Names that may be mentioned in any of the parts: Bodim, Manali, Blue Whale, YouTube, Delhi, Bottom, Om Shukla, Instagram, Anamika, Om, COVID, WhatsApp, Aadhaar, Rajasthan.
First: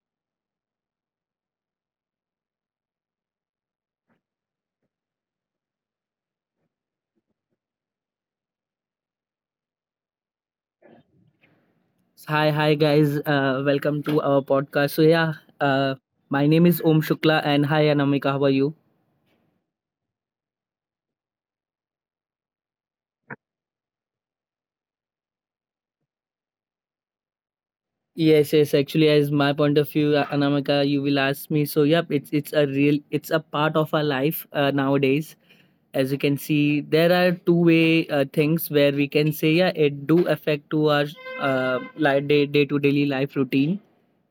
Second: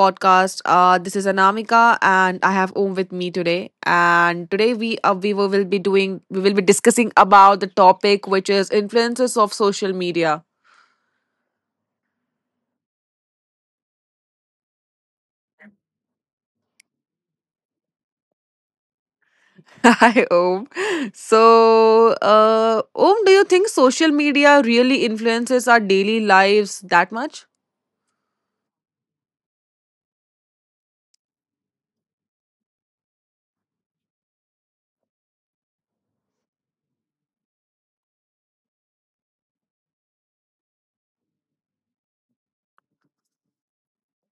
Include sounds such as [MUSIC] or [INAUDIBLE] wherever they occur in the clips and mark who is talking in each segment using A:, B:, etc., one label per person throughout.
A: podcast. This is Anamika, and I have Om with me today. And today we will be doing we will be discussing about the topic which is influences of social media.
B: Hi, hi guys. Welcome to our podcast. Uh, my name is Om Shukla, and hi Anamika, how are you?
A: [LAUGHS] Hi, Om. So, Om, do you think social media really influences our daily lives that much?
B: Yes. Actually, as my point of view, Anamika, you will ask me. So, yep, it's a real, it's a part of our life nowadays. As you can see, there are two way things where we can say, yeah, it do affect to our like day to daily life routine.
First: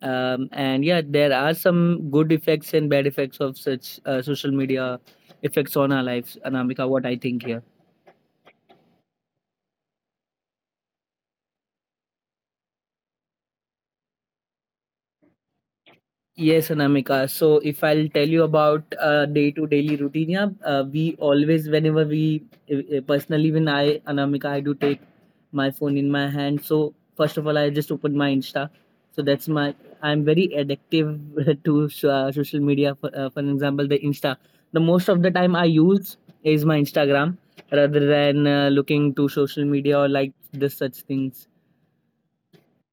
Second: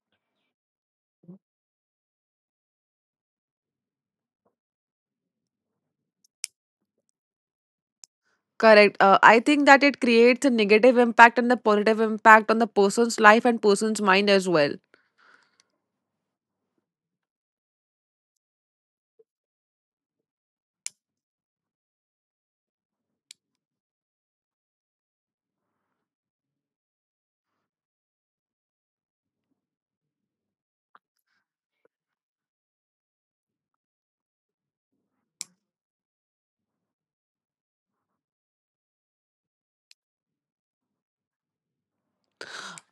B: And yeah, there are some good effects and bad effects of such social media effects on our lives, Anamika. What I think here.
A: Correct. I think that it creates a negative impact and a positive impact on the person's life and person's mind as well.
B: Yes, Anamika. So if I'll tell you about day-to-daily routine, yeah, we always, whenever we, personally, even I, Anamika, I do take my phone in my hand. So first of all, I just open my Insta. So that's my, I'm very addictive [LAUGHS] to social media. For example, the Insta. The most of the time I use is my Instagram rather than looking to social media or like this such things.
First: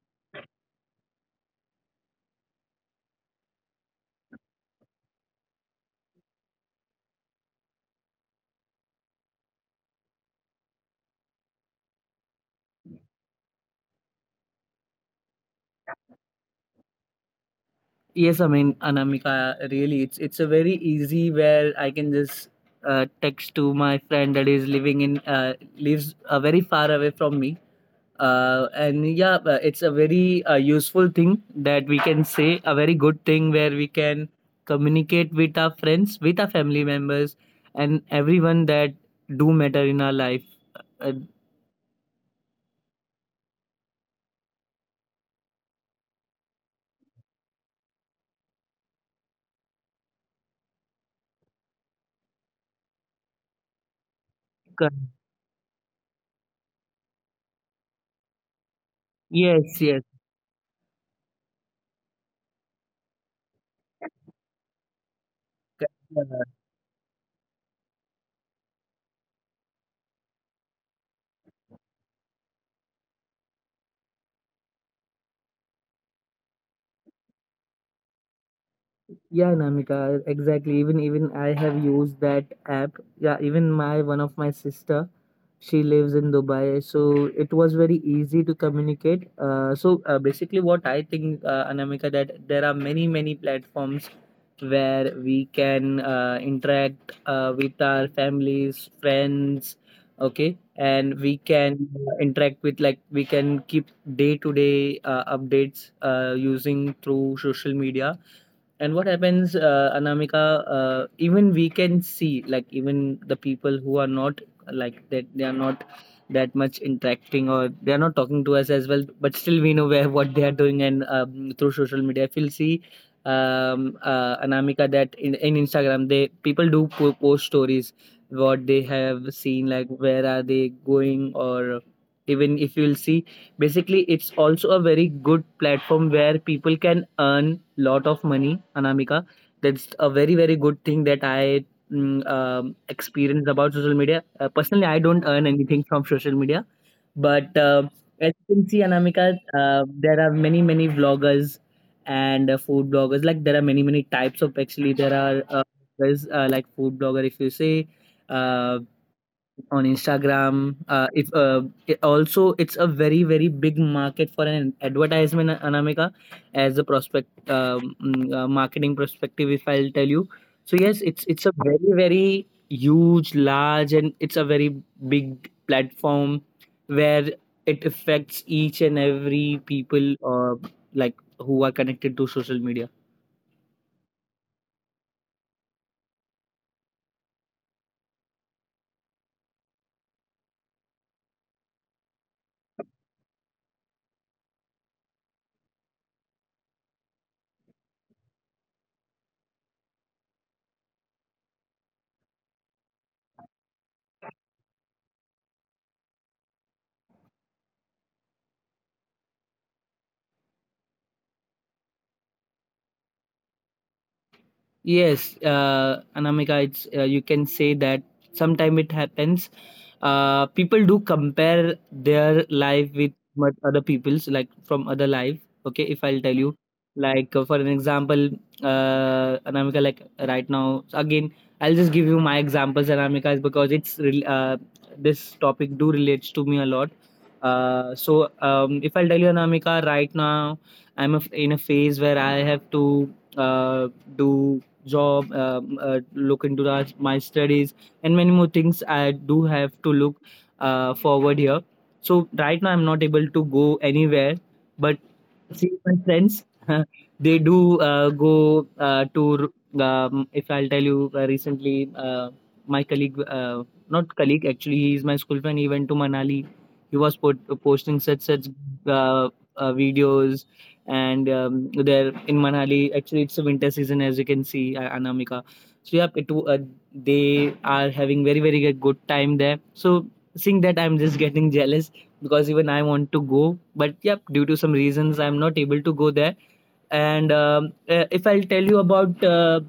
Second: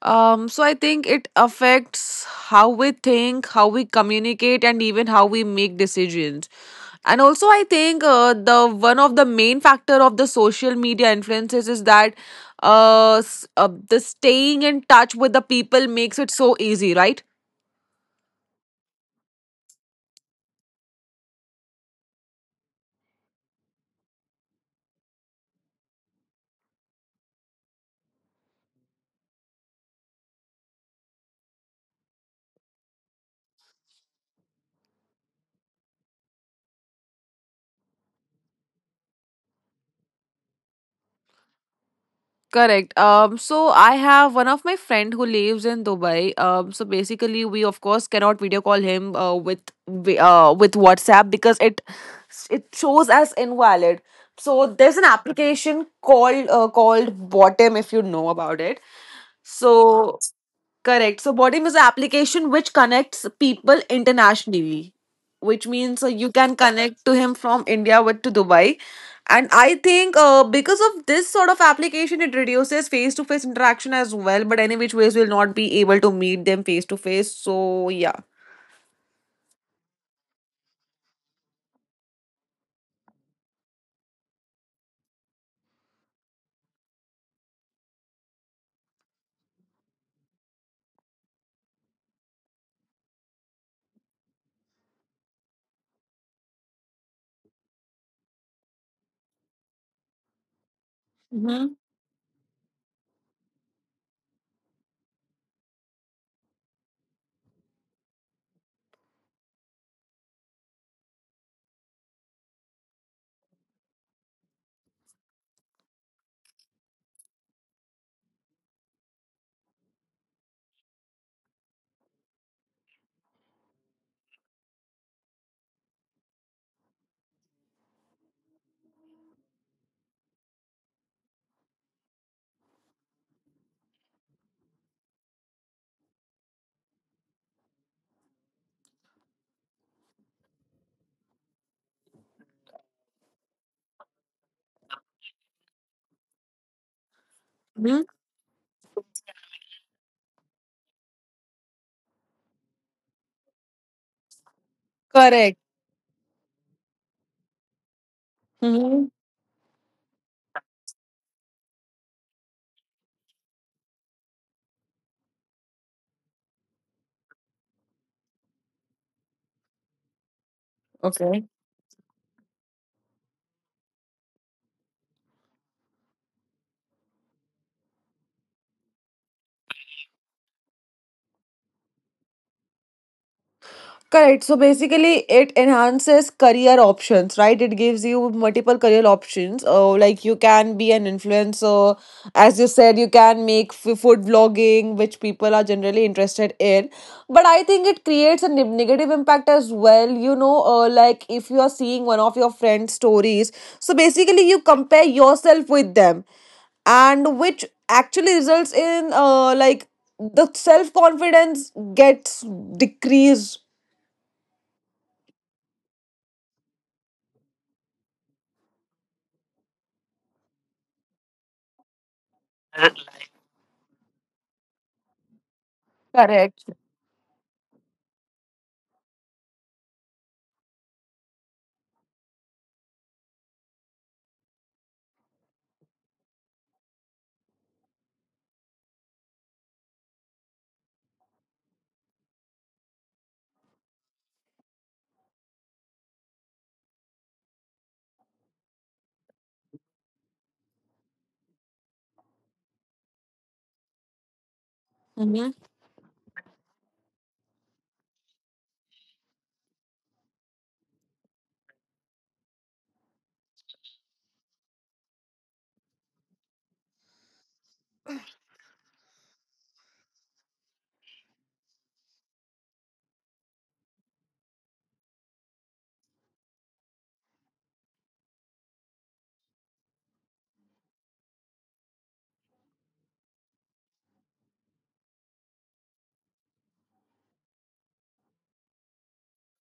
A: So I think it affects how we think, how we communicate, and even how we make decisions. And also, I think the one of the main factor of the social media influences is that the staying in touch with the people makes it so easy, right?
B: Yes, I mean, Anamika, really, it's a very easy where I can just text to my friend that is living in lives very far away from me. It's a very useful thing that we can say a very good thing where we can communicate with our friends, with our family members, and everyone that do matter in our life. Uh,
A: Correct. So I have one of my friend who lives in Dubai. So basically, we of course cannot video call him with with WhatsApp because it shows as invalid. So there's an
B: cor-
A: application called called Bottom if you know about it.
B: yes,
A: So correct. So Bodim is an application which connects people internationally, which means
B: yes.
A: you can connect to him from India with to Dubai. And I think because of this sort of application, it reduces face to face interaction as well. But any which ways, we'll not be able to meet them face to face. So yeah.
B: Yeah, Namika, exactly. Even I have used that app. Yeah, even my one of my sister, she lives in Dubai, so it was very easy to communicate. Basically, what I think, Anamika, that there are many platforms where we can interact with our families, friends, okay, and we
A: Mm-hmm.
B: can interact with like we can keep day to day updates using through social media. And what happens, Anamika, even we can see, like, even the people who are not like that, they are not that much interacting or they are not talking to us as well, but still we know where what they are doing. And through social media, if you'll see, Anamika, that in Instagram, they people do post stories what they have seen, like, where are they going, or even if you'll see basically it's also a very good platform where people can earn lot of money, Anamika. That's a very good thing that I experience about social media. Personally I don't earn anything from social media, but as you can see, Anamika, there are many vloggers and food bloggers. Like there are many types of, actually there are
A: Correct.
B: there's like food blogger if you say uh,
A: Mm-hmm.
B: on Instagram. If It also it's a very big market for an advertisement, Anamika, as a prospect marketing perspective. If I'll tell you, so yes, it's a very huge, large, and it's a very big platform where it affects each and every people like who are connected to social media.
A: Correct. So basically, it enhances career options, right? It gives you multiple career options. Like you can be an influencer, as you said, you can make food vlogging, which people are generally interested in. But I think it creates a negative impact as well. You know, like if you are seeing one of your friends' stories, so basically you compare yourself with them, and which actually results in like the self confidence gets decreased.
B: Yes, Anamika, it's you can say that sometime it happens. People do compare their life with what other people's, like from other life. Okay, if I'll tell you,
A: Correct.
B: like for an example, Anamika, like right now, again, I'll just give you my examples, Anamika, is because this topic do relates to me a lot. If I'll tell you, Anamika, right now I'm a, in a phase where I have to do job, look into that, my studies, and many more things I do have to look forward here. So right now I'm not able to go anywhere, but
A: Mm-hmm.
B: see my friends, [LAUGHS] they do go to. If I'll tell you recently, my colleague, not colleague actually, he is my school friend. He went to Manali. He was put, posting such uh, videos. And there in Manali, actually it's a winter season as you can see, Anamika. So yeah, they are having very good good time there. So seeing that, I'm just getting [LAUGHS] jealous because even I want to go, but yeah, due to some reasons, I'm not able to go there. And if I'll tell you about uh,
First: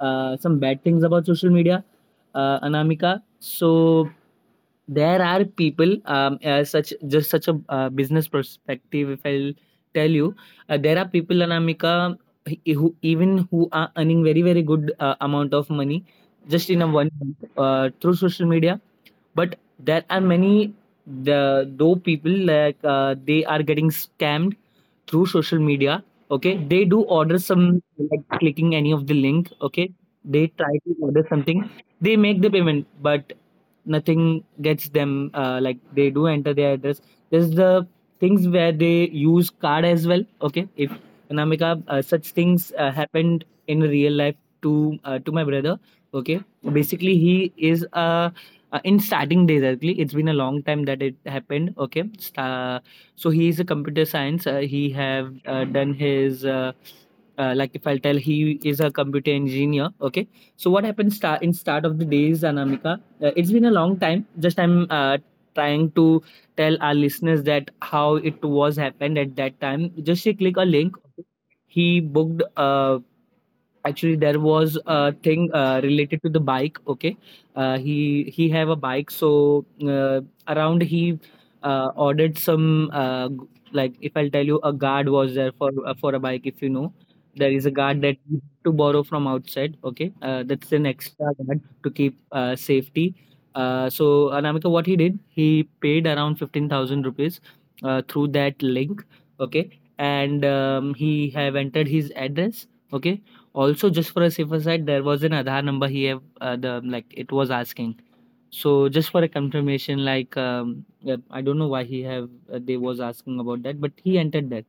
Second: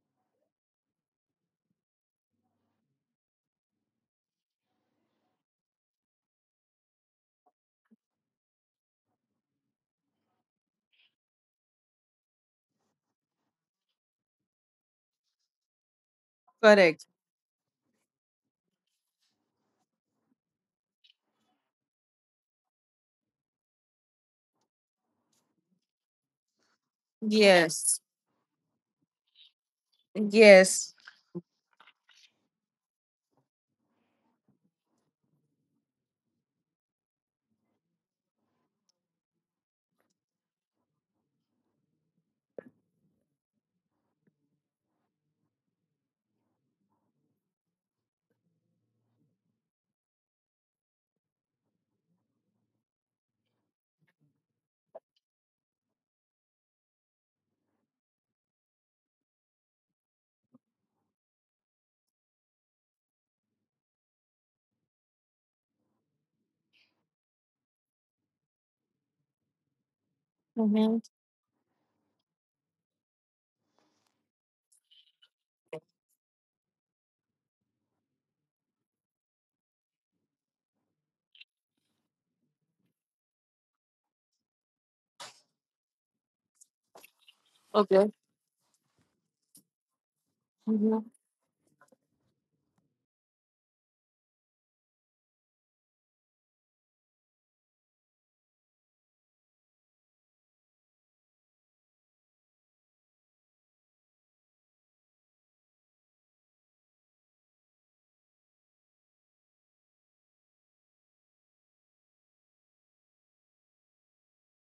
B: uh, some bad things about social media, Anamika. So there are people such just such a business perspective, if I'll tell you there are people in America who even who are earning very good amount of money just in a
A: Correct.
B: 1 month through social media, but there are many the though people, like they are getting scammed through social media. Okay, they do order some,
A: Yes.
B: like clicking any of the link. Okay, they try to
A: Yes.
B: order something, they make the payment, but nothing gets them. Like they do enter their address, there's the things where they use card as well. Okay, if Namika, such things happened in real life to my brother. Okay, basically he is a in starting days, actually it's been a long time that it happened. Okay, uh, so he is a computer science, he have done his like if I'll tell, he is a computer engineer. Okay, so what happened start in start of the days, Anamika, it's been a long time, just I'm trying to tell our listeners that how it was happened at that time. Just she click a link,
A: Mm-hmm.
B: he booked a, actually there was a thing related to the bike. Okay, he have a bike. So uh, around he ordered some like if I'll tell you, a guard was there for a bike. If you know, there is a guard
A: Okay.
B: that you have to borrow from outside. Okay, that's an extra guard to keep safety. uh, so Anamika, what he did, he paid around 15,000 rupees through that link. Okay, and he have entered his address. Okay, also, just for a safer side, there was an Aadhaar number he have the like it was asking. So just for a confirmation, like yeah, I don't know why he have they was asking about that, but he entered that.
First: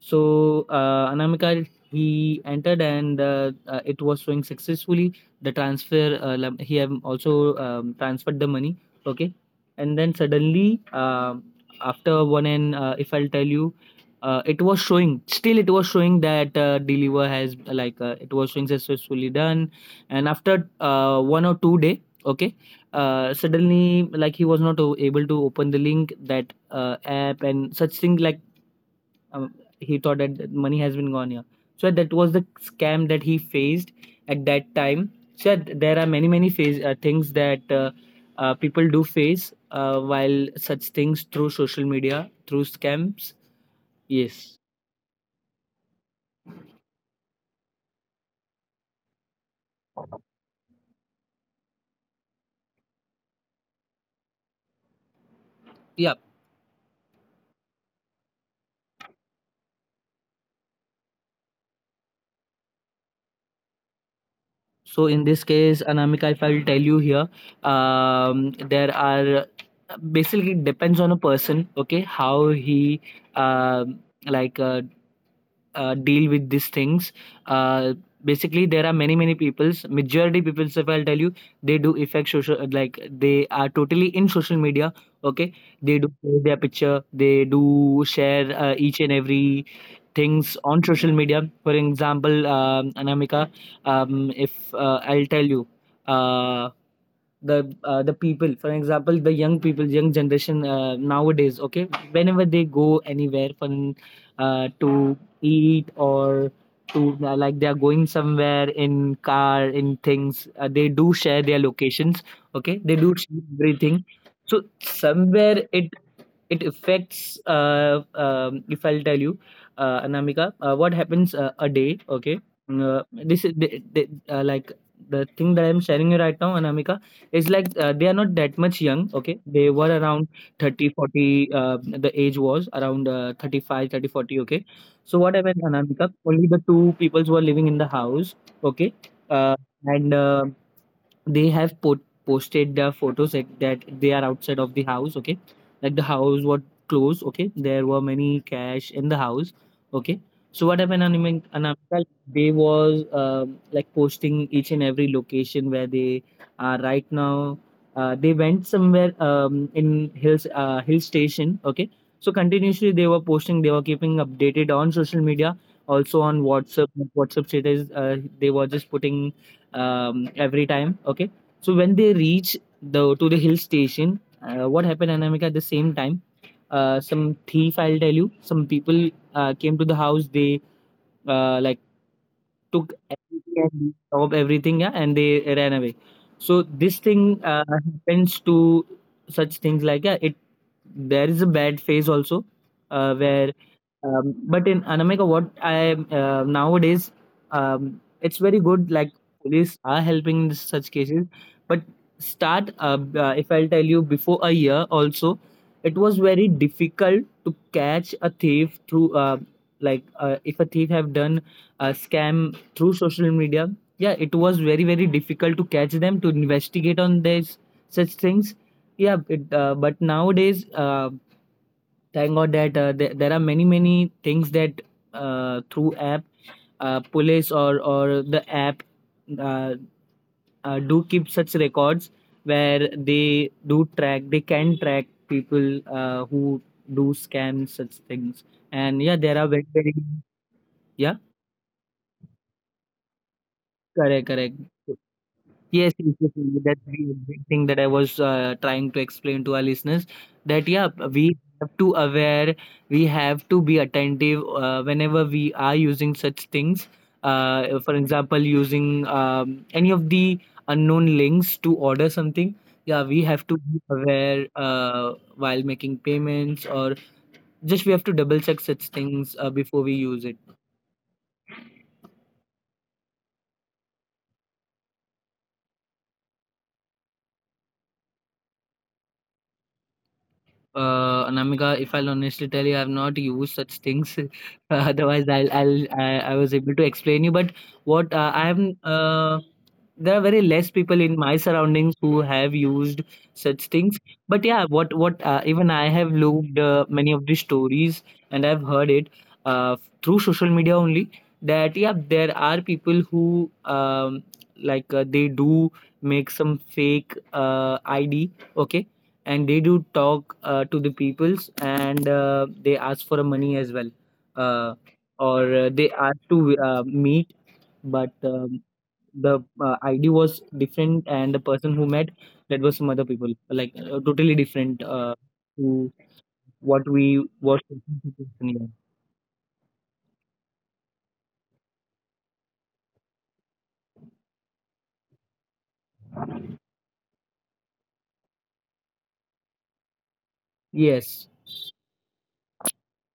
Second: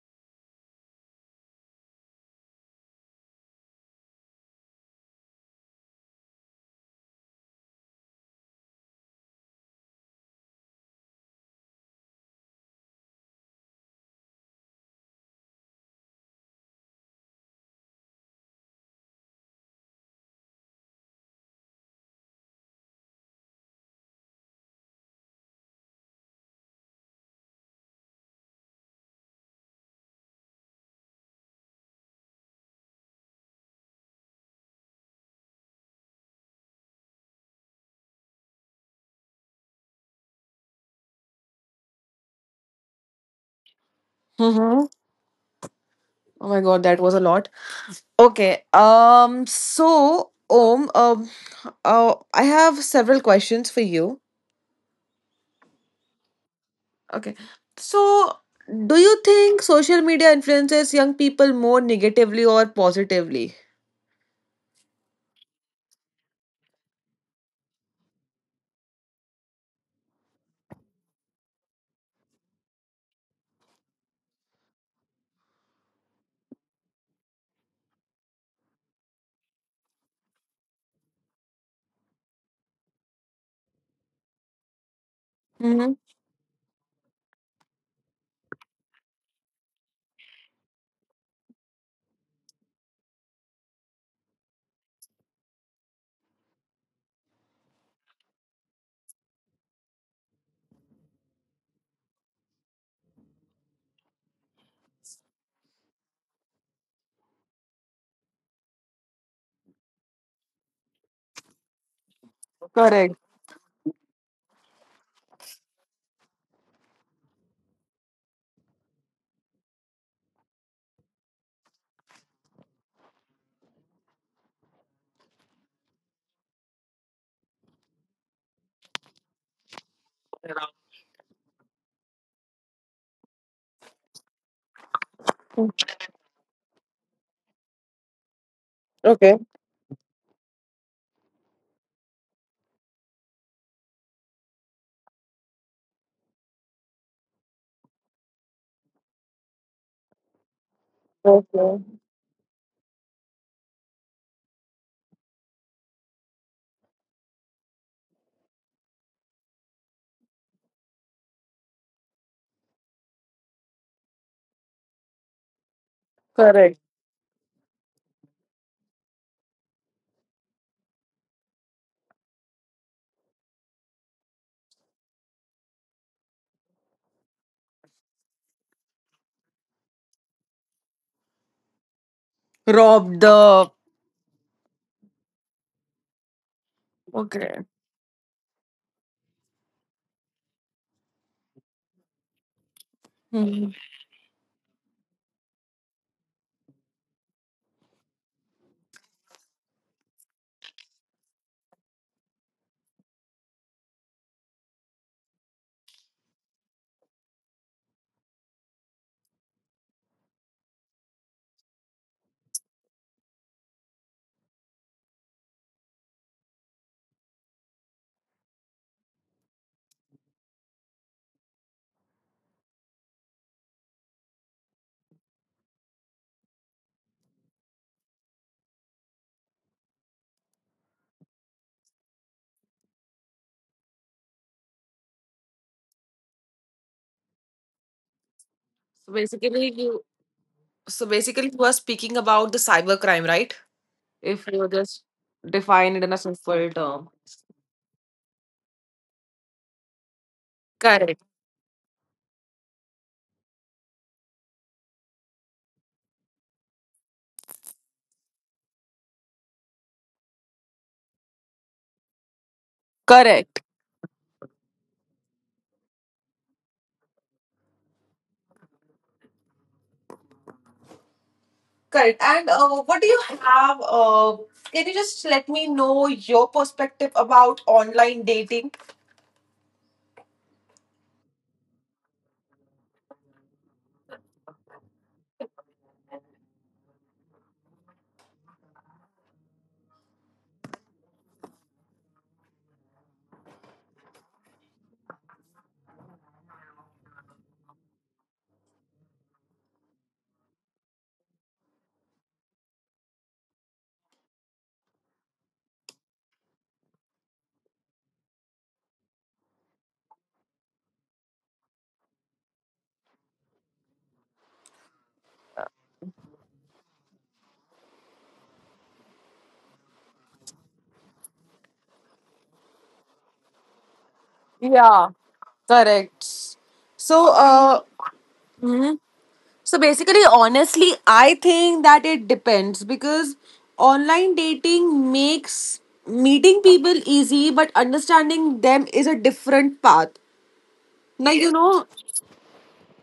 B: So Anamika, he entered, and it was showing successfully the transfer. He have also transferred the money. Okay, and then suddenly after one, and if I'll tell you, it was showing. Still, it was showing that deliver has it was showing successfully done. And after 1 or 2 day, okay, suddenly like he was not able to open the link, that app and such thing. Um, he thought that that money has been gone here, so yeah, that was the scam that he faced at that time. So there are many things that people do face while such things through social media, through scams. Yes.
A: Mm-hmm. Oh my god, that was a lot. Okay. So, Om. I have several questions for you.
B: Yeah.
A: Okay. So, do you think social media influences young people more negatively or positively?
B: So in this case, Anamika, if I'll tell you here, there are basically it depends on a person. Okay, how he um like uh, deal with these things. Uh, Basically, there are many peoples. Majority peoples, if I'll tell you, they do affect social like they are totally in social media. Okay,
A: Mm-hmm.
B: they do post their picture, they do share each and every things on social media. For example, Anamika, if I'll tell you, uh, the people, for example, the young people, young generation nowadays, okay, whenever they go anywhere to eat or to like they are going somewhere in car in things, they do share their locations, okay, they do
A: Correct.
B: share everything. So somewhere it affects if I'll tell you, Anamika, what happens a day, okay, this is the like the thing that I'm sharing you right now, Anamika, is like they are not that much young. Okay, they were around 30, 40. The age was around 35, 30, 40. Okay, so what happened, Anamika? Only the two peoples were living in the house. Okay.
A: Okay.
B: uh, and They have put posted their photos like that they are outside of the house. Okay, like the house was closed. Okay, there were many cash in the house. Okay, so what happened, Anamika?
A: Okay.
B: They was like posting each and every location where they are right now. They went somewhere in hills, hill station. Okay, so continuously they were posting, they were keeping updated on social media, also on
A: Correct.
B: whatsapp, whatsapp status they were just putting every time. Okay. So when they reach the to the hill station, what happened, Anamika? At the same time, some thief, I'll tell you, some people came to the house. They uh, like took
A: Rob
B: everything
A: the.
B: and robbed everything, yeah, and they ran away. So this thing
A: Okay.
B: happens to such things like yeah, it there is a bad phase also where
A: Hmm.
B: but in Anamika what I nowadays it's very good, like police are helping in such cases, but start if I'll tell you, before a year also it was very difficult to catch a thief through if a thief have done a scam through social media. Yeah, it was very very difficult to catch them, to investigate on this such things. But nowadays thank god that there are many many things that through app police or the app uh, do keep such records where they can track people who do scams such things. And yeah,
A: So
B: there are very
A: basically,
B: very
A: you So
B: yeah.
A: basically, you are speaking about the cyber crime, right?
B: Correct,
A: If
B: correct.
A: you just
B: Yes,
A: define it
B: yes,
A: in a
B: yes, yes,
A: simple
B: that's the
A: term.
B: big thing that I was trying to explain to our listeners, that yeah,
A: Correct.
B: we have to aware, we have to be attentive whenever we are using such things. For example, using any of the unknown links to order something. Yeah, we have to
A: Correct.
B: be aware while making payments, or just we have to double check such things before we use it.
A: Correct. And what do you have? Can you just let me know your perspective about online dating?
B: Anamika, if I'll honestly tell you, I've not used such things. [LAUGHS] Otherwise, I was able to explain you. But what uh, I am, uh, there are very less people in my surroundings who have used such things. But yeah, what even I have looked many of the stories and I've heard it uh, through social media only. That yeah, there are people who they do make some fake ID. Okay. And they do talk to the peoples and they ask for money as well, uh, or they ask to meet, but the id was different, and the person who met, that was some other people, like totally different
A: Yeah.
B: to
A: Correct.
B: what we
A: So,
B: was talking to this person.
A: mhm. So basically, honestly, I think that it depends because online dating makes meeting people easy, but understanding them is a different path.
B: Yes,
A: Now, you know,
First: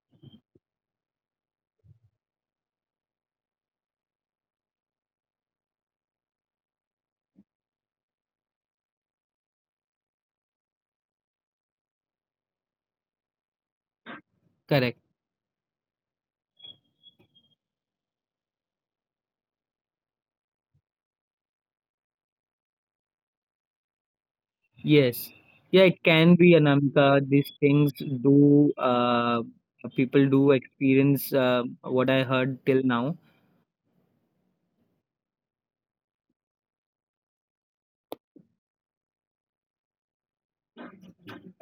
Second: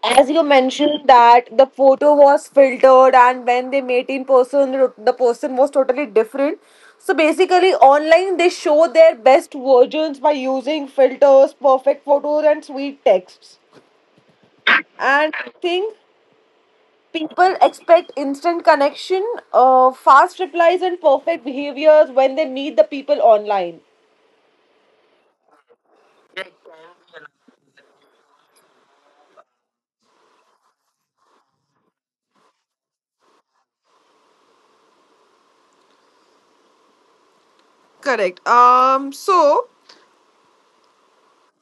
A: as you mentioned that the photo was filtered and when they met in person, the person was totally different. So basically, online they show their best versions by using filters, perfect photos, and sweet texts.
B: correct.
A: And I think people expect instant connection, fast replies, and perfect behaviors when they meet the people online.
B: Yes. Yeah, it can be, Anamika, these things do people do experience what I heard till now.
A: Correct. So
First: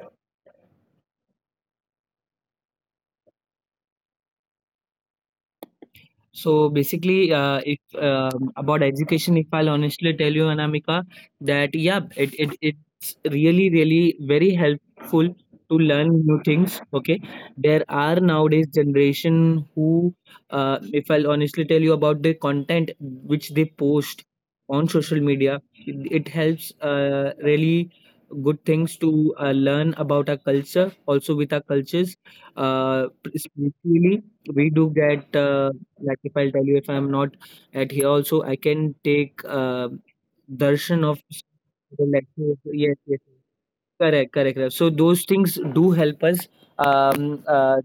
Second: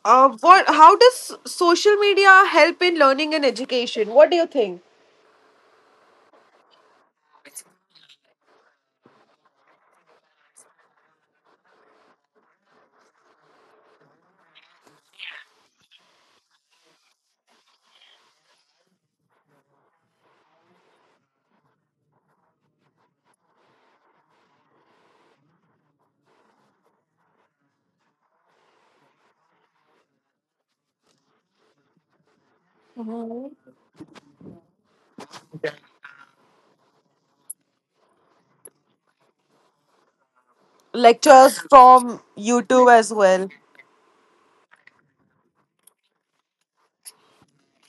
A: What? How does social media help in learning and education? What do you think?
B: So basically, if about education, if I'll honestly tell you, Anamika, that yeah, it's really really very helpful to learn new things. Okay, there are nowadays generation who, if I'll honestly tell you about the content which they post on social media, it helps really good things to learn about our culture also with our cultures uh, especially we do get. Like if I'll tell you, if I'm not at here also, I can take darshan of.
A: Lectures
B: The
A: from
B: lecture.
A: YouTube
B: Yes,
A: as
B: yes.
A: well.
B: Correct, correct, correct. So those things do help us um, uh,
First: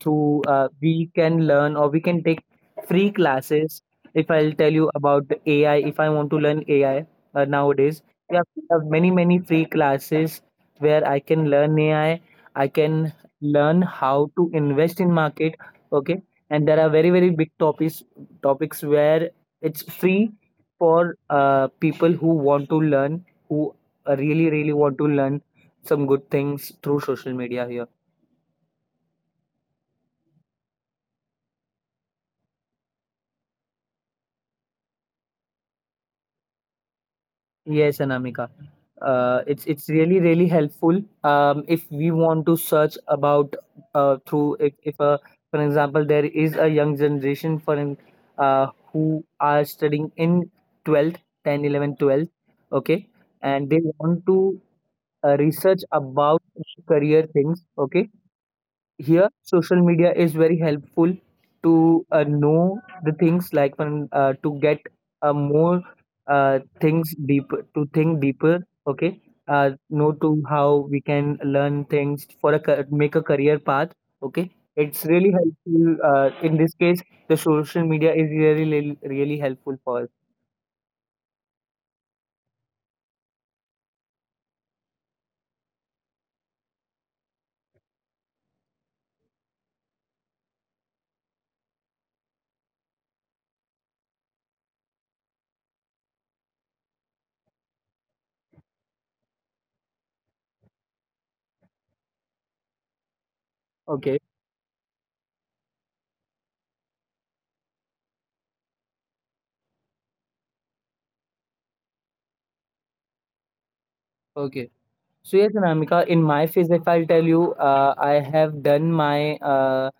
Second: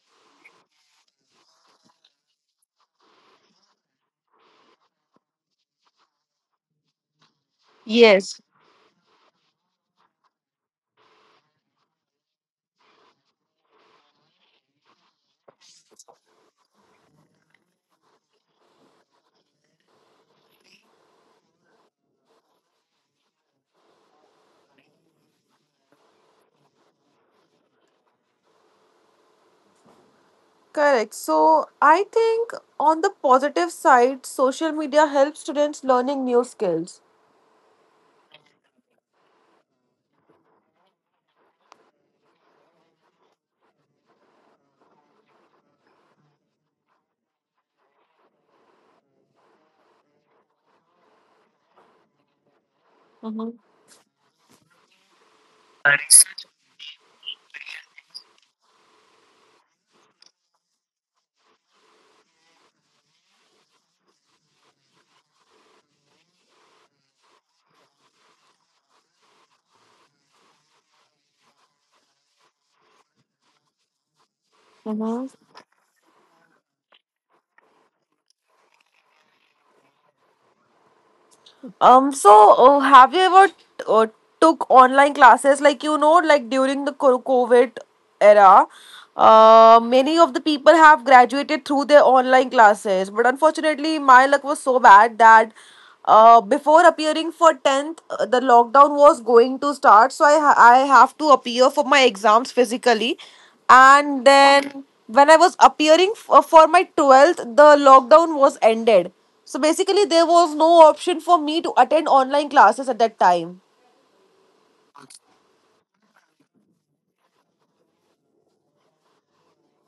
B: through we can learn or we can take free classes. If I'll tell you about the AI, if I want to learn AI nowadays,
A: Yes.
B: we have many many free classes where I can learn AI. I can learn how to invest in market. Okay, and there are very very big topics, where it's free for people who want to learn, who really really want to learn some good things through social media here.
A: Correct. So I think on the positive side, social media helps students learning new skills.
B: Yes, Anamika. It's really really helpful. If we want to search about, through if a for example, there is a young generation who are studying in 12th, 11th, 12th, okay, and they want to research about career things, okay, here social media is very helpful to know the things, like when to get more things deeper, to think deeper. Okay, know to how we can learn things for make a career path. Okay, it's really
A: Mm-hmm.
B: helpful in this case. The social media is really really really helpful for us.
A: So have you ever uh, took online classes? Like you know, like during the COVID era, many of the people have graduated through their online classes. But unfortunately, my luck was so bad that before appearing for tenth, the lockdown was going to start. So I have to appear for my exams physically,
B: Okay.
A: and then when I was appearing for my 12th, the lockdown was ended. So basically, there was no option for me to attend online classes at that time.
B: Okay, so yes, Anamika, in my phase, if I'll tell you, I have done my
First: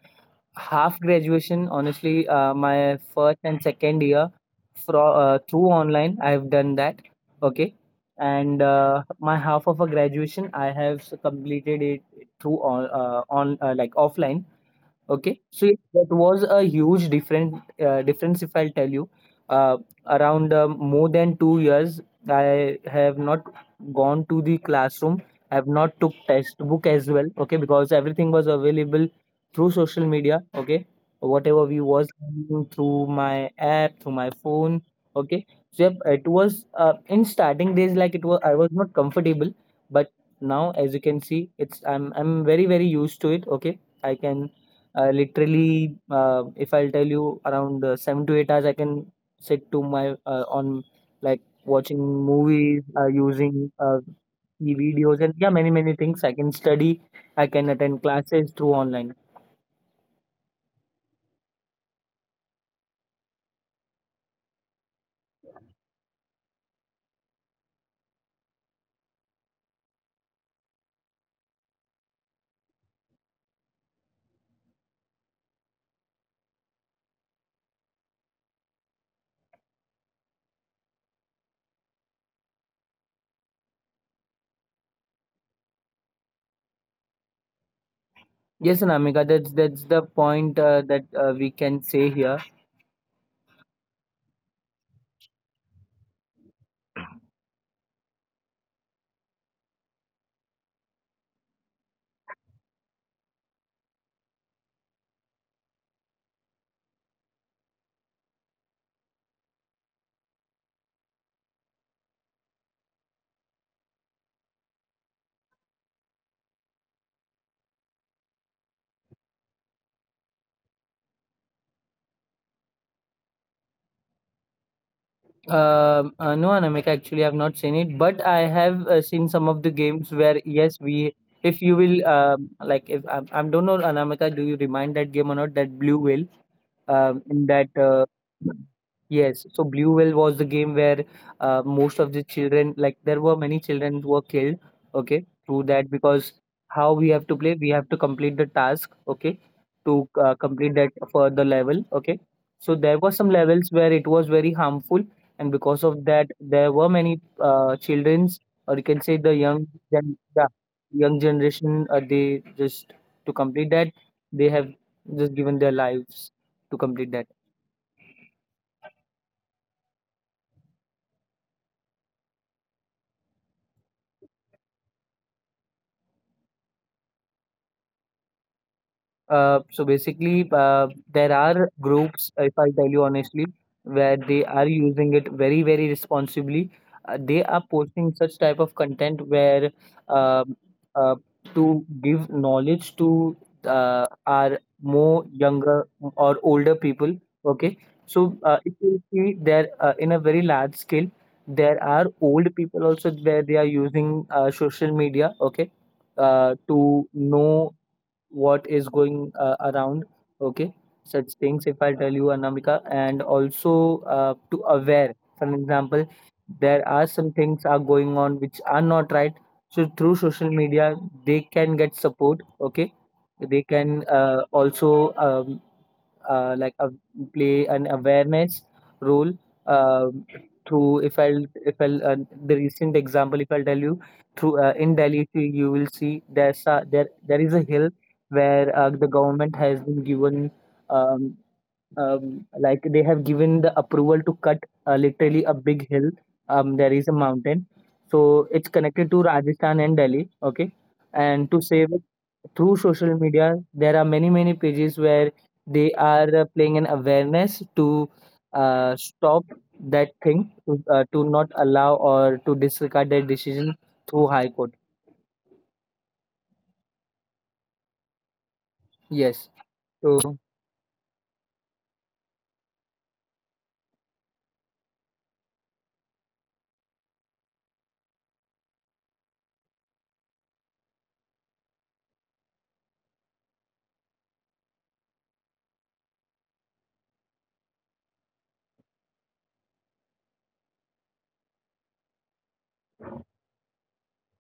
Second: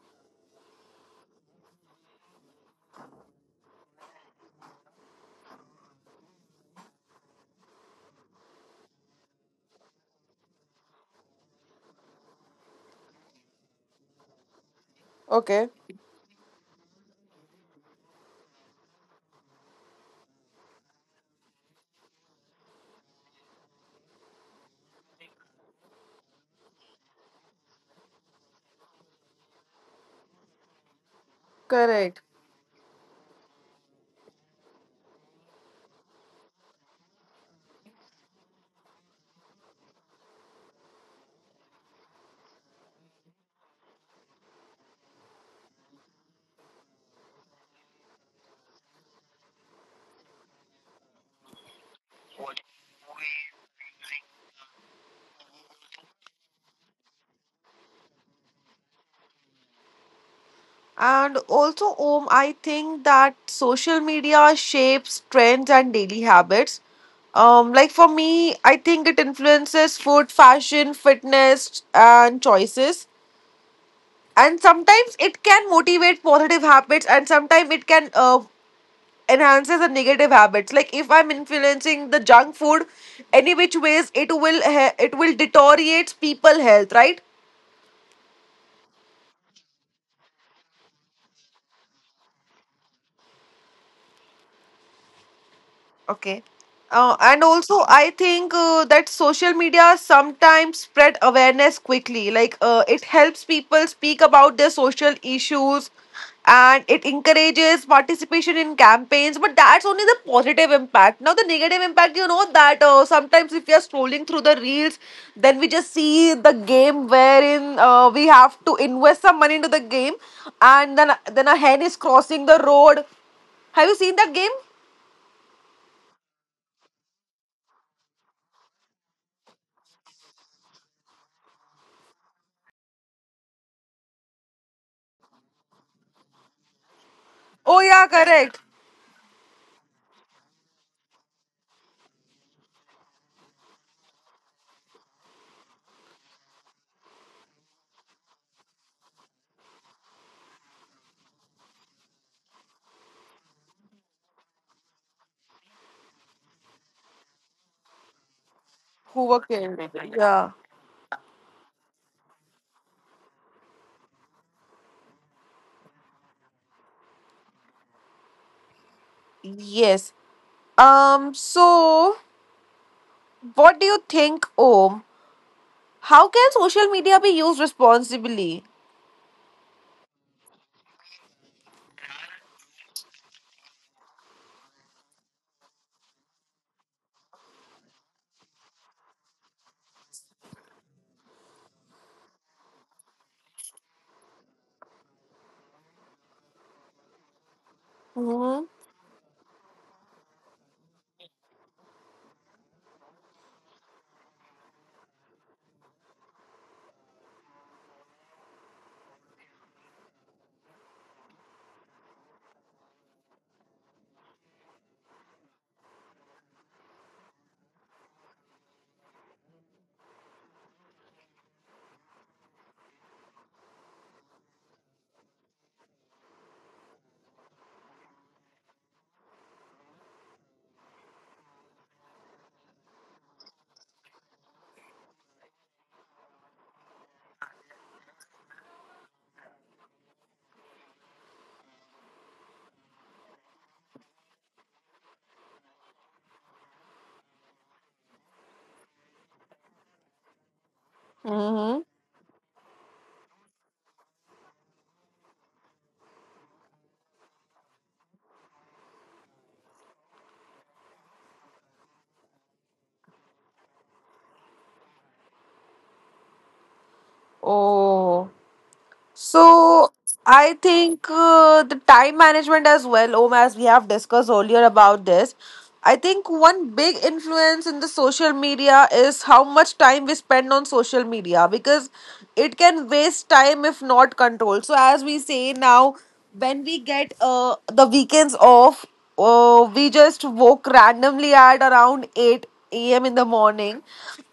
B: half graduation, honestly, my first and second year through online I've done that. Okay. And my half of a graduation I have completed it through on like offline. Okay, so
A: Okay.
B: yeah, that was a huge different difference, if I'll tell you. Uh, Around more than 2 years, I have not gone to the classroom. I have not took textbook as well. Okay, because everything was available through social media. Okay, whatever we was
A: Correct.
B: learning through my app, through my phone. Okay, so yep, it was in starting days, like it was, I was not comfortable, but now, as you can see, it's I'm very very used to it. Okay. I can literally, if I'll tell you, around 7 to 8 hours, I can sit to my on like watching movies, using e videos, and yeah, many many things. I can study, I can attend classes through online.
A: And also, Om, I think that social media shapes trends and daily habits. Like for me, I think it influences food, fashion, fitness, and choices. And sometimes it can motivate positive habits, and sometimes it can enhances the negative habits. Like if I'm influencing the junk food, any which ways it will it will deteriorates people health, right?
B: Yes, Anamika, that's the point that we can say here.
A: Okay. And also, I think that social media sometimes spread awareness quickly. Like it helps people speak about their social issues, and it encourages participation in campaigns. But that's only the positive impact. Now, the negative impact, you know, that sometimes if we are scrolling through the reels, then we just see the game wherein we have to invest some money into the game, and then a hen is crossing the road. Have you seen that game?
B: No, Anamika, actually, I've not seen it, but I have seen some of the games where, yes, we if you will like if I, I don't know, Anamika, do you remind that game or not? That Blue Whale in that
A: Oh yeah, correct.
B: yes, so Blue Whale was the game where most of the children, like there were many children who were killed, okay, through that. Because how we have to play, we have to complete the task, okay, to complete that further level, okay. So there were some levels where it was very harmful, and because of that, there were many childrens, or you can say
A: Who
B: the
A: were
B: young
A: killed.
B: gen yeah,
A: Yeah.
B: young generation, they just to complete that, they have just given their lives to complete that.
A: Yes. So, what do you think, Om? How can social media be used responsibly?
B: So basically, there are groups, if I tell you honestly, where they are using it very, very responsibly. They are posting such type of content where um uh, to give knowledge to our more younger or older people. Okay, so if
A: Mm-hmm.
B: you see there in a very large scale, there are old people also where they are using social media. Okay, to know what is going around. Okay, such things, if I tell you, Anamika. And also, to aware, for an example, there are some things are going on which are not right, so through social media they can get support. Okay, they can also like a, play an awareness role uh, through if I'll the recent example, if I'll tell you, through in Delhi, if you will see, there's a, there is a hill where the government has been given um, like they have given the approval to cut literally a big hill. There is a mountain, so it's connected to Rajasthan and Delhi. Okay, and to save it,
A: Mm-hmm.
B: through social media there are many many pages where they are playing an awareness to stop that thing, to not allow, or to disregard that decision through High Court.
A: Oh.
B: Yes, so
A: So I think the time management as well, Om, as we have discussed earlier about this. I think one big influence in the social media is how much time we spend on social media because it can waste time if not controlled. So as we say now, when we get the weekends off, oh, we just woke randomly at around 8 a.m. in the morning.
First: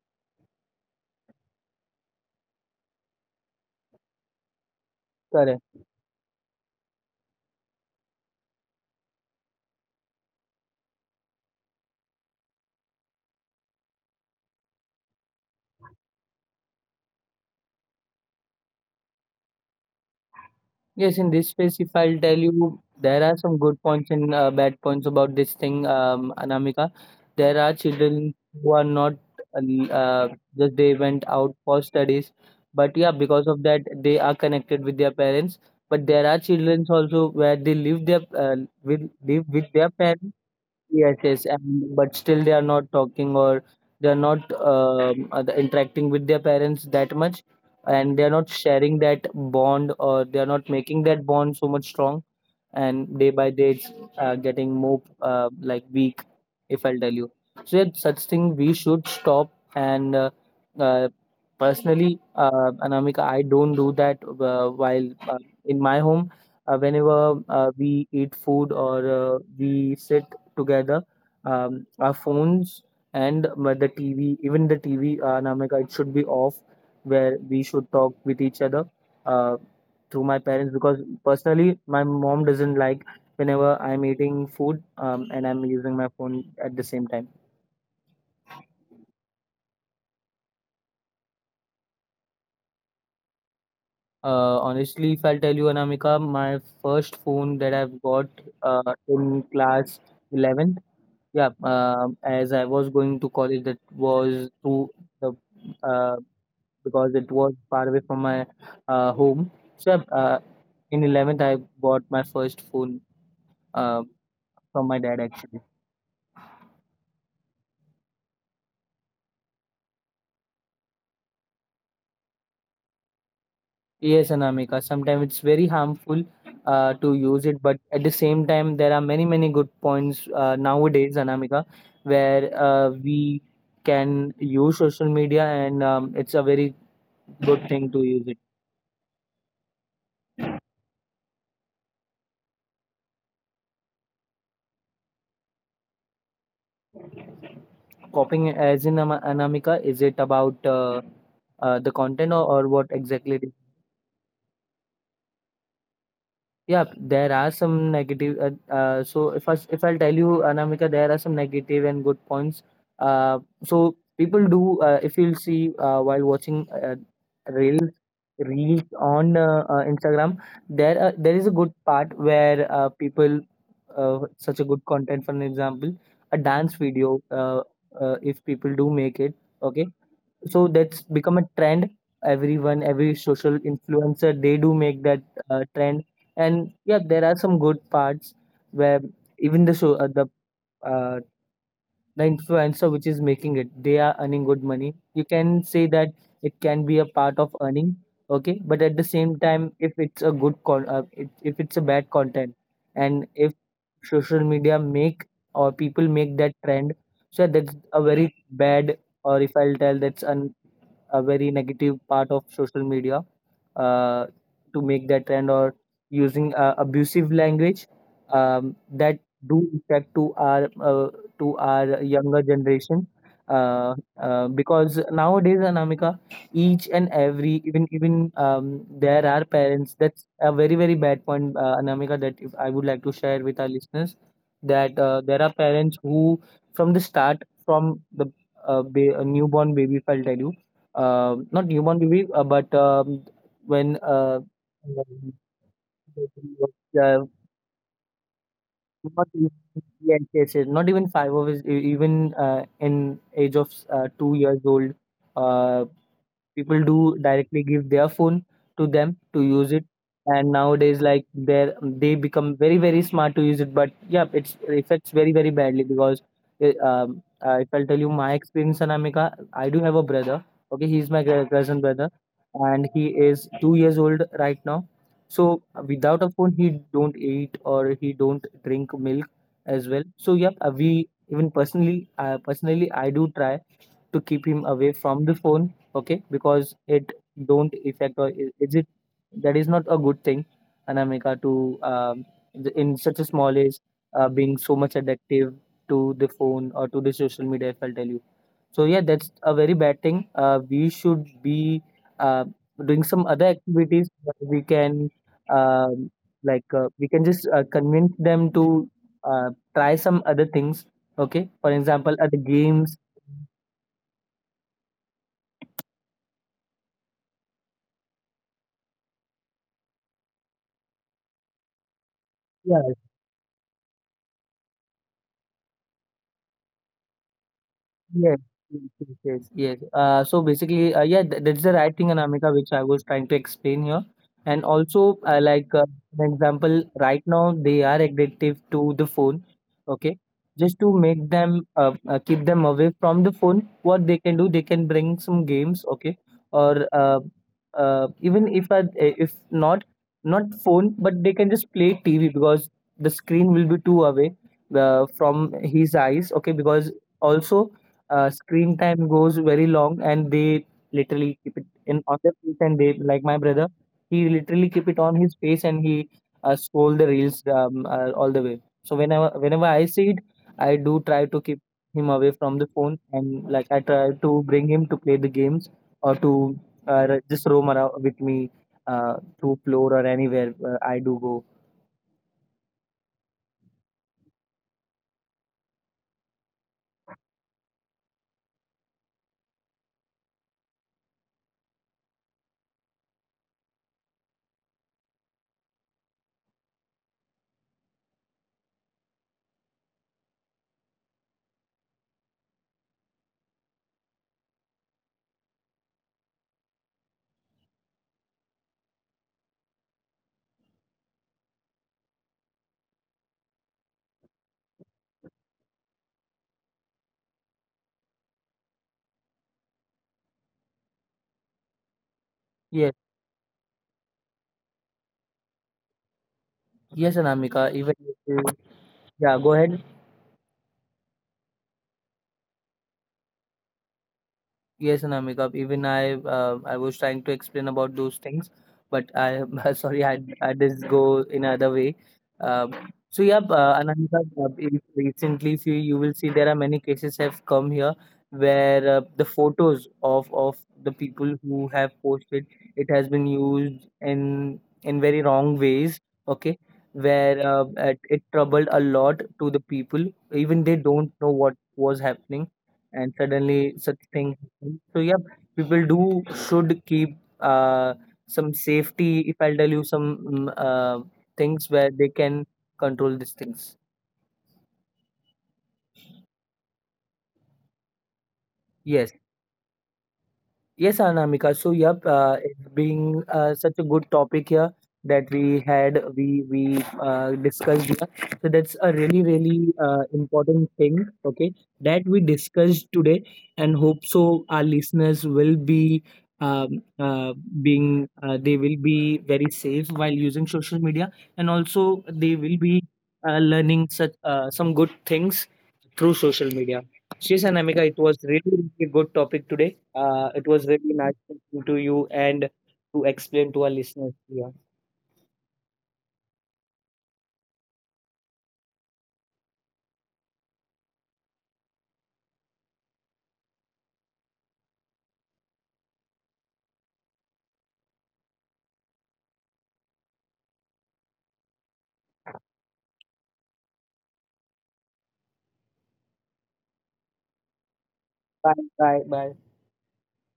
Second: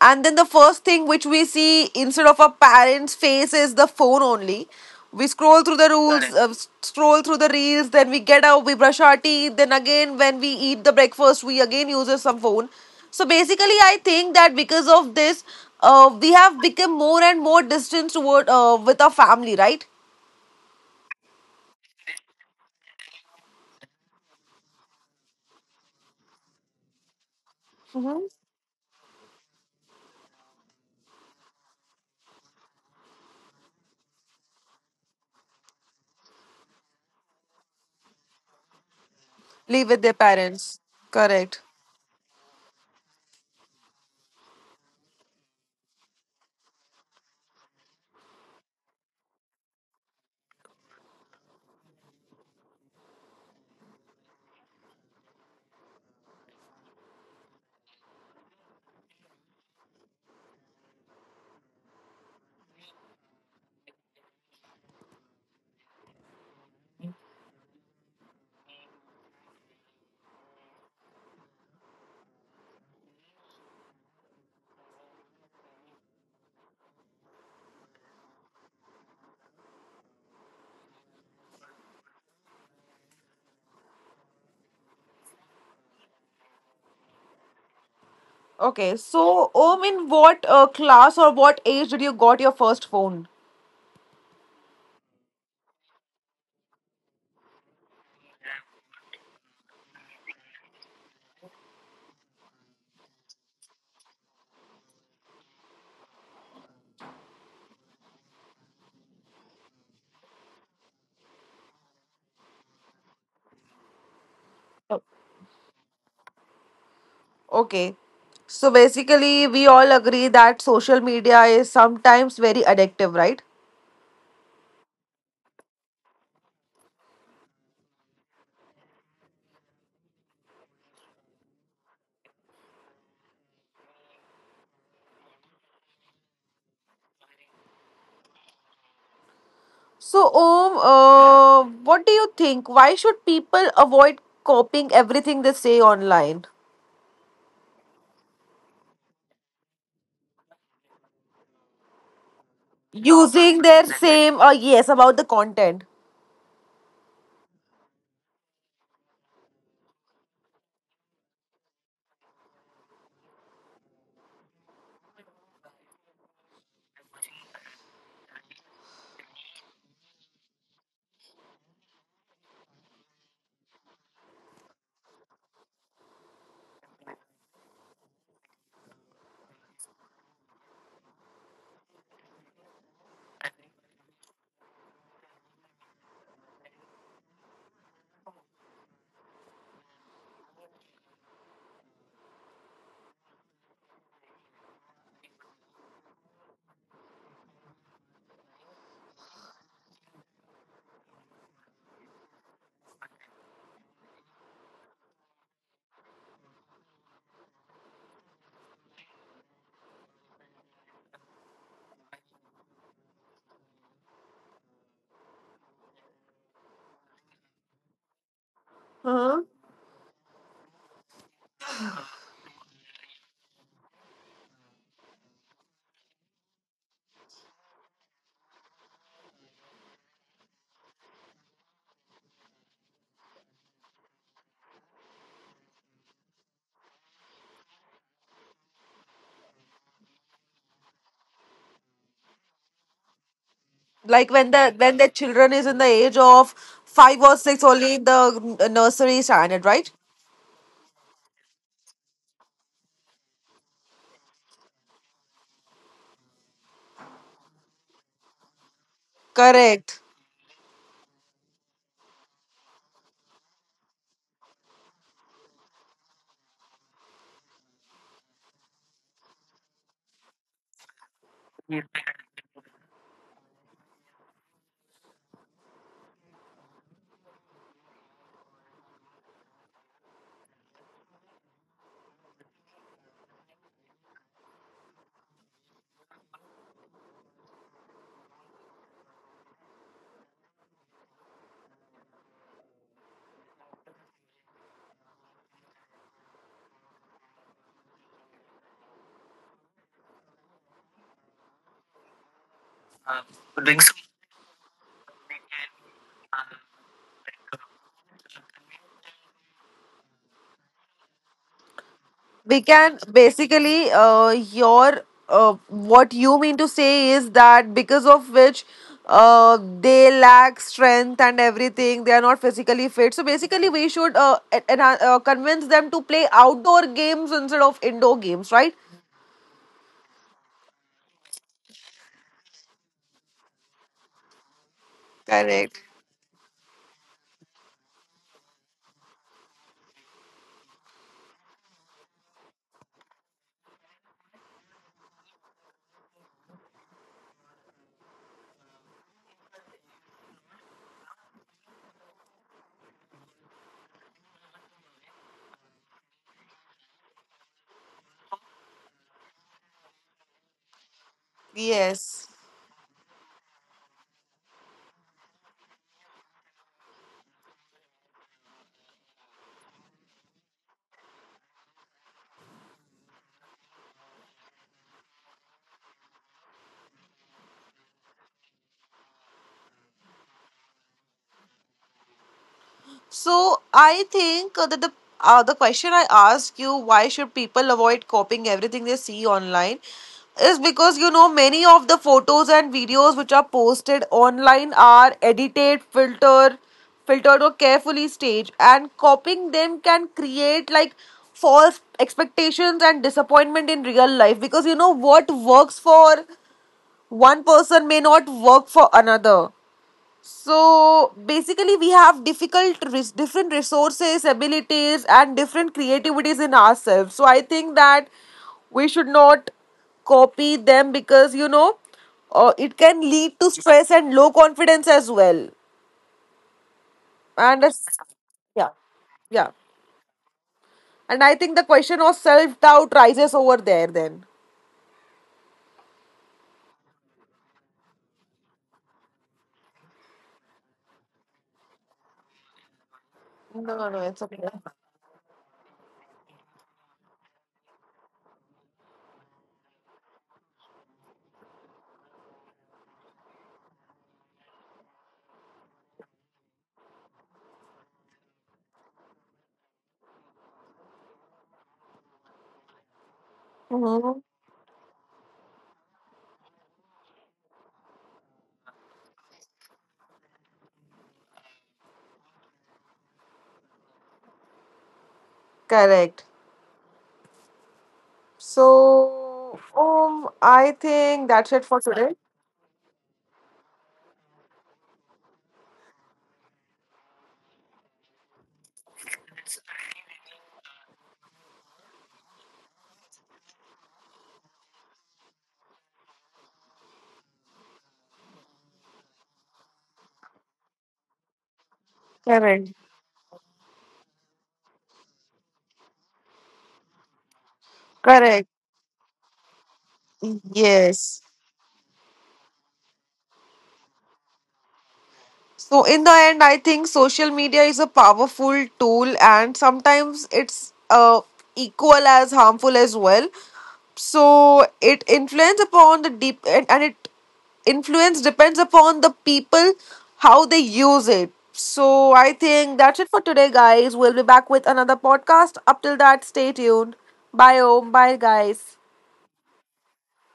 A: And then the first thing which we see instead of our parents' face is the phone only. We
B: correct.
A: scroll through the rules, correct, scroll through the reels, then we get out, we brush our teeth, then again when we eat the breakfast, we again use some phone. So basically, I think that because of this, we have become more and more distant toward with our family, right?
B: Yes, in this space, if I'll tell you, there are some good points and bad points about this thing, Anamika. There are
A: Mm-hmm.
B: children who are not uh, uh, just they went out for studies, but yeah, because of that, they are connected with their parents. But there are children also where they live their with live with
A: Live
B: their
A: with their
B: parents.
A: parents.
B: Yes, yes.
A: Correct.
B: And but still they are not talking, or they are not interacting with their parents that much, and they are not sharing that bond, or they are not making that bond so much strong, and day by day it's getting more like weak, if I'll tell you. So yeah, such thing we should stop. And uh, personally, Anamika, I don't do that while in my home. Whenever we eat food, or we sit together, our phones and the TV, even the TV, Namika, it should be off, where we should talk with each other uh, through my parents. Because personally, my mom doesn't like whenever I'm eating food and I'm using my phone at the same time.
A: Okay, so Om, in what class or what age did you got your first phone?
B: Honestly, if I'll tell you, Anamika, my first phone that I've got uh, in class 11th, yeah, as I was going to college, that was through the uh, because it was far away from my home. So in 11th, I bought my first phone uh, from my dad actually.
A: Okay, so basically we all agree that social media is sometimes very addictive, right?
B: Yes, Anamika, sometimes it's very harmful to use it, but at the same time, there are many, many good points nowadays, Anamika, where we can use social media, and it's a very good thing to use it.
A: So Om, what do you think? Why should people avoid copying everything they say online?
B: Copying as in Anamika, is it about the content, or what exactly?
A: Using their same yes, about the content.
B: Yeah, there are some negative. So if I'll tell you, Anamika, there are some negative and good points. So people do if you'll see while watching reels reels on Instagram, there is a good part where people such a good content. For an example, a dance video. If people do make it, okay, so that's become a trend. Everyone, every social influencer, they do make that trend. And yeah, there are some good parts where even the show, uh, the influencer which is making it, they are earning good money. You can say that it can be a part of earning, okay. But at the same time, if it's a good con, if it's a bad content, and if social media make or people make that trend, so that's a very bad, or if I'll tell, that's a very negative part of social media uh, to make that trend or using abusive language,
A: Uh
B: that
A: huh.
B: do affect to our younger generation uh, because nowadays, Anamika, each and every, even even there are parents, that's a very, very bad point, Anamika, that if I would like to share with our listeners that there are parents who from the start, a newborn baby, if I'll tell you, not newborn baby, but when
A: Like when the
B: not
A: children is in the age of five or six, only in the nursery
B: even
A: standard, right?
B: yes, yes, yes, not even five of his, even in age of 2 years old, uh, people do directly give their phone to them to use it.
A: Correct.
B: And nowadays, like, they become very, very smart to use it, but yeah, it affects very, very badly because if I'll tell you my experience, Anamika, I do have a brother, okay, he's my cousin brother, and he is 2 years old right now. So without a phone, he don't eat or he don't drink milk as well. So yeah, we, even personally, personally, I do try to keep him away from the phone, okay, because it don't affect, is it that is not a good thing, Anamika, to um, in such a small age being so much addictive to the phone or to the social media, if I'll tell you. So yeah, that's a very bad thing. We should be uh, doing some other activities that we can, um, we can just convince them to uh, try some other things, okay, for example, other
A: We
B: games.
A: can basically your what you mean to say is that because of which they lack strength and everything, they are not
B: Yeah,
A: physically fit. So basically we should convince them to play outdoor games instead of indoor
B: yes,
A: games, right?
B: yes, yes, yes, yes. So basically, yeah, th that's the right thing, Anamika, which I was trying to explain here. And also,
A: Correct.
B: an example, right now they are addictive to the phone. Okay, just to make them keep them away from the phone, what they can do, they can bring some games. Okay, or even if not phone, but they can just play TV, because the screen will be too away from his eyes. Okay, because also screen time goes very long, and they literally keep it in on their
A: Yes.
B: face, and they, like my brother, he literally keep it on his face, and he scroll the reels, all the way. So whenever I see it, I do try to keep him away from the phone, and, like, I try to bring him to play the games, or to just roam around with me uh, to floor or anywhere I do go.
A: So I think that the question I asked you, why should people avoid copying everything they see online, is because you know many of the photos and videos which are posted online are edited, filtered, filtered or carefully staged, and copying them can create like false expectations and disappointment in real life. Because you know, what works for one person may not work for another. So basically, we have difficult, different resources, abilities, and different creativities in ourselves. So I think that we should not copy them, because you know, it
B: Yes,
A: can lead to stress and low confidence as well.
B: yes, Anamika,
A: And as—
B: even if you- yeah, go
A: yeah,
B: ahead.
A: and I think the question of self doubt rises over there then.
B: Yes, Anamika, even I was trying to explain about those things, but I [LAUGHS] sorry, I just go in other way. Um, so yeah, Anamika, if recently, if you will see, there are many cases have come here where the photos of the people who have posted, it has been used in very wrong ways. Okay, where it troubled a lot to the people, even they don't know what was happening, and suddenly such
A: Mhm.
B: things. So yeah, people do should keep some safety. If I'll tell you some things where they can control these things.
A: Correct.
B: Yes.
A: So I
B: Yes,
A: think that's
B: Anamika.
A: it
B: So,
A: for
B: yep,
A: today.
B: it's being such a good topic here that we had, we discussed here. So that's a really, really important thing, okay, that we discussed today, and hope so our listeners will be um, uh, being they will be very safe while using social media, and also they will
A: Correct.
B: be learning such some good things through social media. So, yes, Anamika, it was really,
A: Correct.
B: really a good topic today. It was really nice
A: Yes.
B: talking to you and to explain to our listeners here.
A: So, in the end, I think social media is a powerful tool, and sometimes it's equal as harmful as well. So, it influence upon the deep and it influence depends upon the people how they use it. So, I think that's it for today, guys. We'll be back with another podcast. Up till that, stay tuned. Bye, Om. Bye,
B: Bye.
A: guys.
B: Bye. Bye.